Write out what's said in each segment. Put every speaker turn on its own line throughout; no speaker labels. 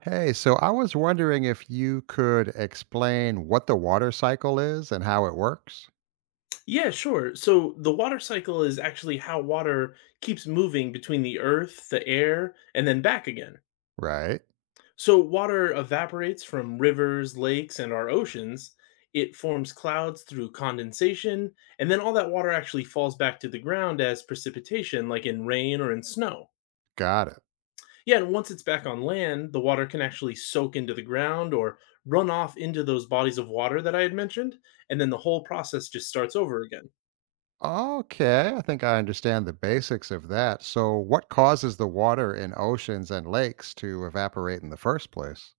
Hey, so I was wondering if you could explain what the water cycle is and how it works.
Yeah, sure. So the water cycle is actually how water keeps moving between the earth, the air, and then back again.
Right.
So water evaporates from rivers, lakes, and our oceans. It forms clouds through condensation, and then all that water actually falls back to the ground as precipitation, like in rain or in snow.
Got it.
Yeah, and once it's back on land, the water can actually soak into the ground or run off into those bodies of water that I had mentioned, and then the whole process just starts over again.
Okay. I think I understand the basics of that. So, what causes the water in oceans and lakes to evaporate in the first place?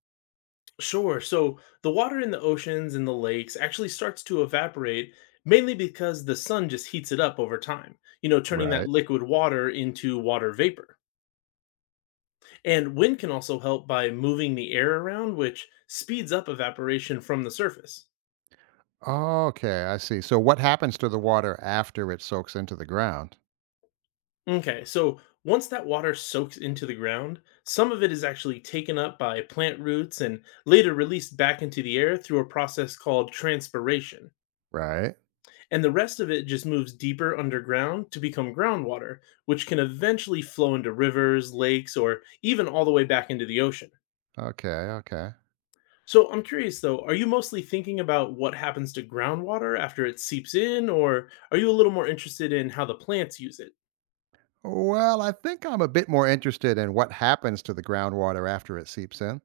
Sure. So the water in the oceans and the lakes actually starts to evaporate mainly because the sun just heats it up over time, you know, turning that
Right.
liquid water into water vapor. And wind can also help by moving the air around, which speeds up evaporation from the surface.
Okay. I see. So, what happens to the water after it soaks into the ground?
Okay, so once that water soaks into the ground, some of it is actually taken up by plant roots and later released back into the air through a process called transpiration.
Right.
And the rest of it just moves deeper underground to become groundwater, which can eventually flow into rivers, lakes, or even all the way back into the ocean.
Okay. Okay.
So I'm curious though, are you mostly thinking about what happens to groundwater after it seeps in, or are you a little more interested in how the plants use it?
Well, I think I'm a bit more interested in what happens to the groundwater after it seeps in.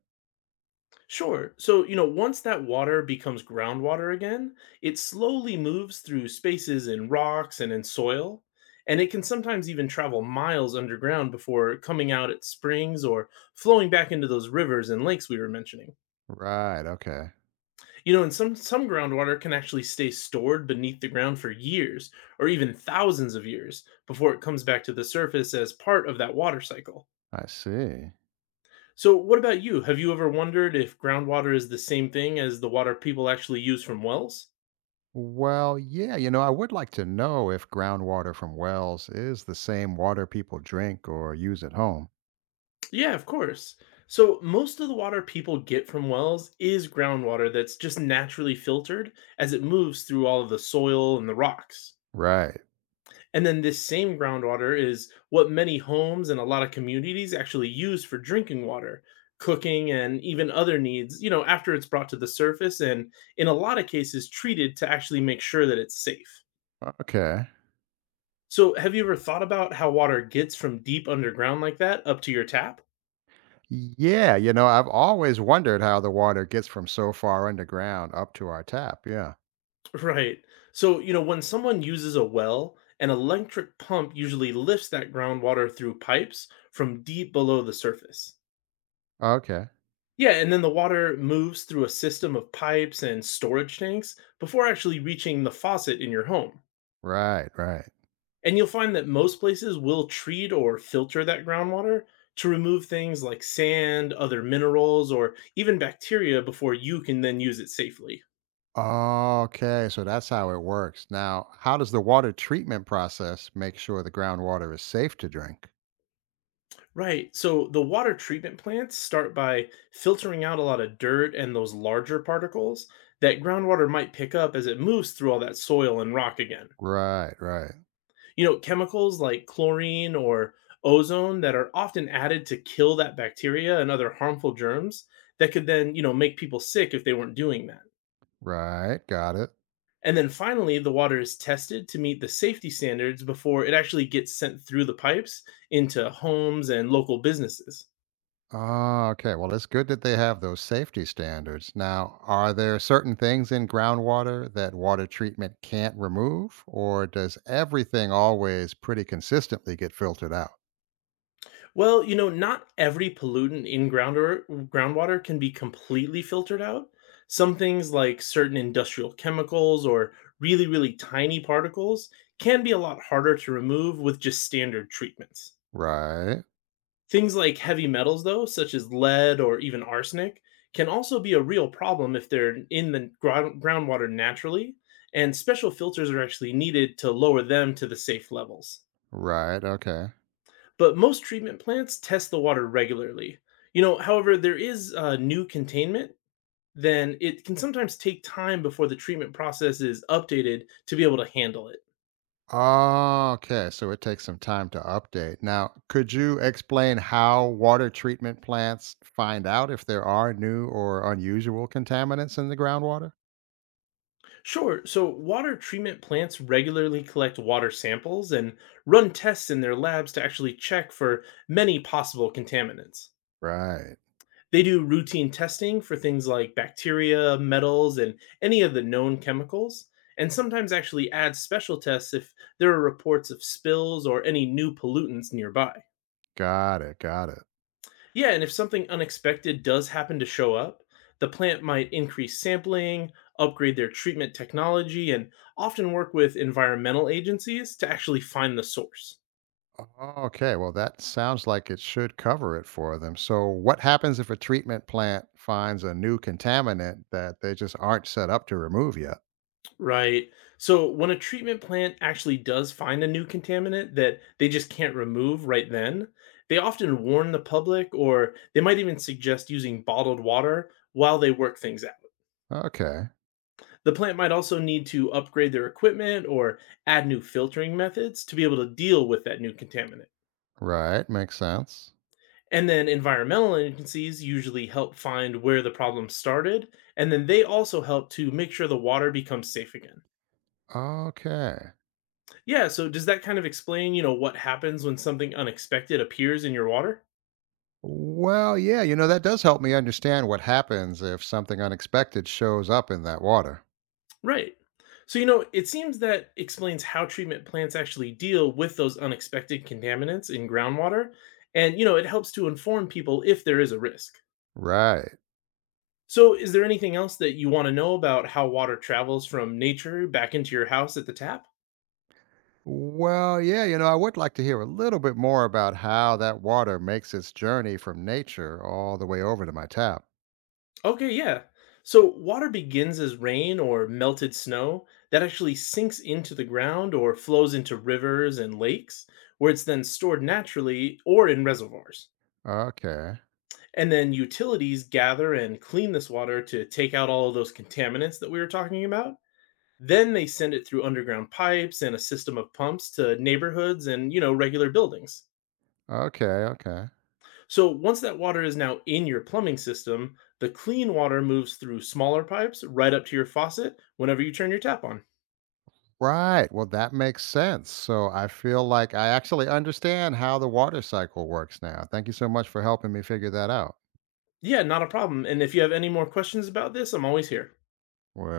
Sure. So, you know, once that water becomes groundwater again, it slowly moves through spaces in rocks and in soil, and it can sometimes even travel miles underground before coming out at springs or flowing back into those rivers and lakes we were mentioning.
Right. Okay.
You know, and some groundwater can actually stay stored beneath the ground for years or even thousands of years before it comes back to the surface as part of that water cycle.
I see.
So, what about you? Have you ever wondered if groundwater is the same thing as the water people actually use from wells?
Well, yeah, I would like to know if groundwater from wells is the same water people drink or use at home.
Yeah, of course. So, most of the water people get from wells is groundwater that's just naturally filtered as it moves through all of the soil and the rocks.
Right.
And then this same groundwater is what many homes and a lot of communities actually use for drinking water, cooking, and even other needs, you know, after it's brought to the surface and in a lot of cases treated to actually make sure that it's safe.
Okay.
So, have you ever thought about how water gets from deep underground like that up to your tap?
Yeah, I've always wondered how the water gets from so far underground up to our tap. Yeah.
Right. So, you know, when someone uses a well, an electric pump usually lifts that groundwater through pipes from deep below the surface.
Okay.
Yeah, and then the water moves through a system of pipes and storage tanks before actually reaching the faucet in your home.
Right, right.
And you'll find that most places will treat or filter that groundwater to remove things like sand, other minerals, or even bacteria before you can then use it safely.
Okay, so that's how it works. Now, how does the water treatment process make sure the groundwater is safe to drink?
Right. So the water treatment plants start by filtering out a lot of dirt and those larger particles that groundwater might pick up as it moves through all that soil and rock again.
Right, right,
You know, chemicals like chlorine or ozone that are often added to kill that bacteria and other harmful germs that could then, you know, make people sick if they weren't doing that.
right. Got it.
And then finally, the water is tested to meet the safety standards before it actually gets sent through the pipes into homes and local businesses.
Ah, okay. Well, it's good that they have those safety standards. Now, are there certain things in groundwater that water treatment can't remove, or does everything always pretty consistently get filtered out?
Well, you know, not every pollutant in grounder groundwater can be completely filtered out. Some things like certain industrial chemicals or really, really tiny particles can be a lot harder to remove with just standard treatments.
Right,
Things like heavy metals, though, such as lead or even arsenic, can also be a real problem if they're in the groundwater naturally, and special filters are actually needed to lower them to the safe levels.
right. Okay.
But most treatment plants test the water regularly. You know, however, there is new containment, then it can sometimes take time before the treatment process is updated to be able to handle it.
Ah, okay. So it takes some time to update. Now, could you explain how water treatment plants find out if there are new or unusual contaminants in the groundwater?
Sure, so water treatment plants regularly collect water samples and run tests in their labs to actually check for many possible contaminants.
Right.
They do routine testing for things like bacteria, metals, and any of the known chemicals, and sometimes actually add special tests if there are reports of spills or any new pollutants nearby.
Got it. Got it.
Yeah, and if something unexpected does happen to show up, the plant might increase sampling, upgrade their treatment technology, and often work with environmental agencies to actually find the source.
Okay, well, that sounds like it should cover it for them. So, what happens if a treatment plant finds a new contaminant that they just aren't set up to remove yet?
Right. So when a treatment plant actually does find a new contaminant that they just can't remove right then, they often warn the public or they might even suggest using bottled water while they work things out.
Okay,
The plant might also need to upgrade their equipment or add new filtering methods to be able to deal with that new contaminant.
right, makes sense.
And then environmental agencies usually help find where the problem started, and then they also help to make sure the water becomes safe again.
Okay.
Yeah, so does that kind of explain, you know, what happens when something unexpected appears in your water?
Well, yeah, that does help me understand what happens if something unexpected shows up in that water.
Right. So, you know, it seems that explains how treatment plants actually deal with those unexpected contaminants in groundwater. And, you know, it helps to inform people if there is a risk.
Right.
So, is there anything else that you want to know about how water travels from nature back into your house at the tap?
Well, yeah, I would like to hear a little bit more about how that water makes its journey from nature all the way over to my tap.
Okay, yeah. So water begins as rain or melted snow that actually sinks into the ground or flows into rivers and lakes, where it's then stored naturally or in reservoirs.
Okay.
And then utilities gather and clean this water to take out all of those contaminants that we were talking about. Then they send it through underground pipes and a system of pumps to neighborhoods and, you know, regular buildings.
Okay, okay.
So once that water is now in your plumbing system, the clean water moves through smaller pipes right up to your faucet whenever you turn your tap on.
Right. Well, that makes sense. So I feel like I actually understand how the water cycle works now. Thank you so much for helping me figure that out.
Yeah, not a problem. And if you have any more questions about this, I'm always here.
Well,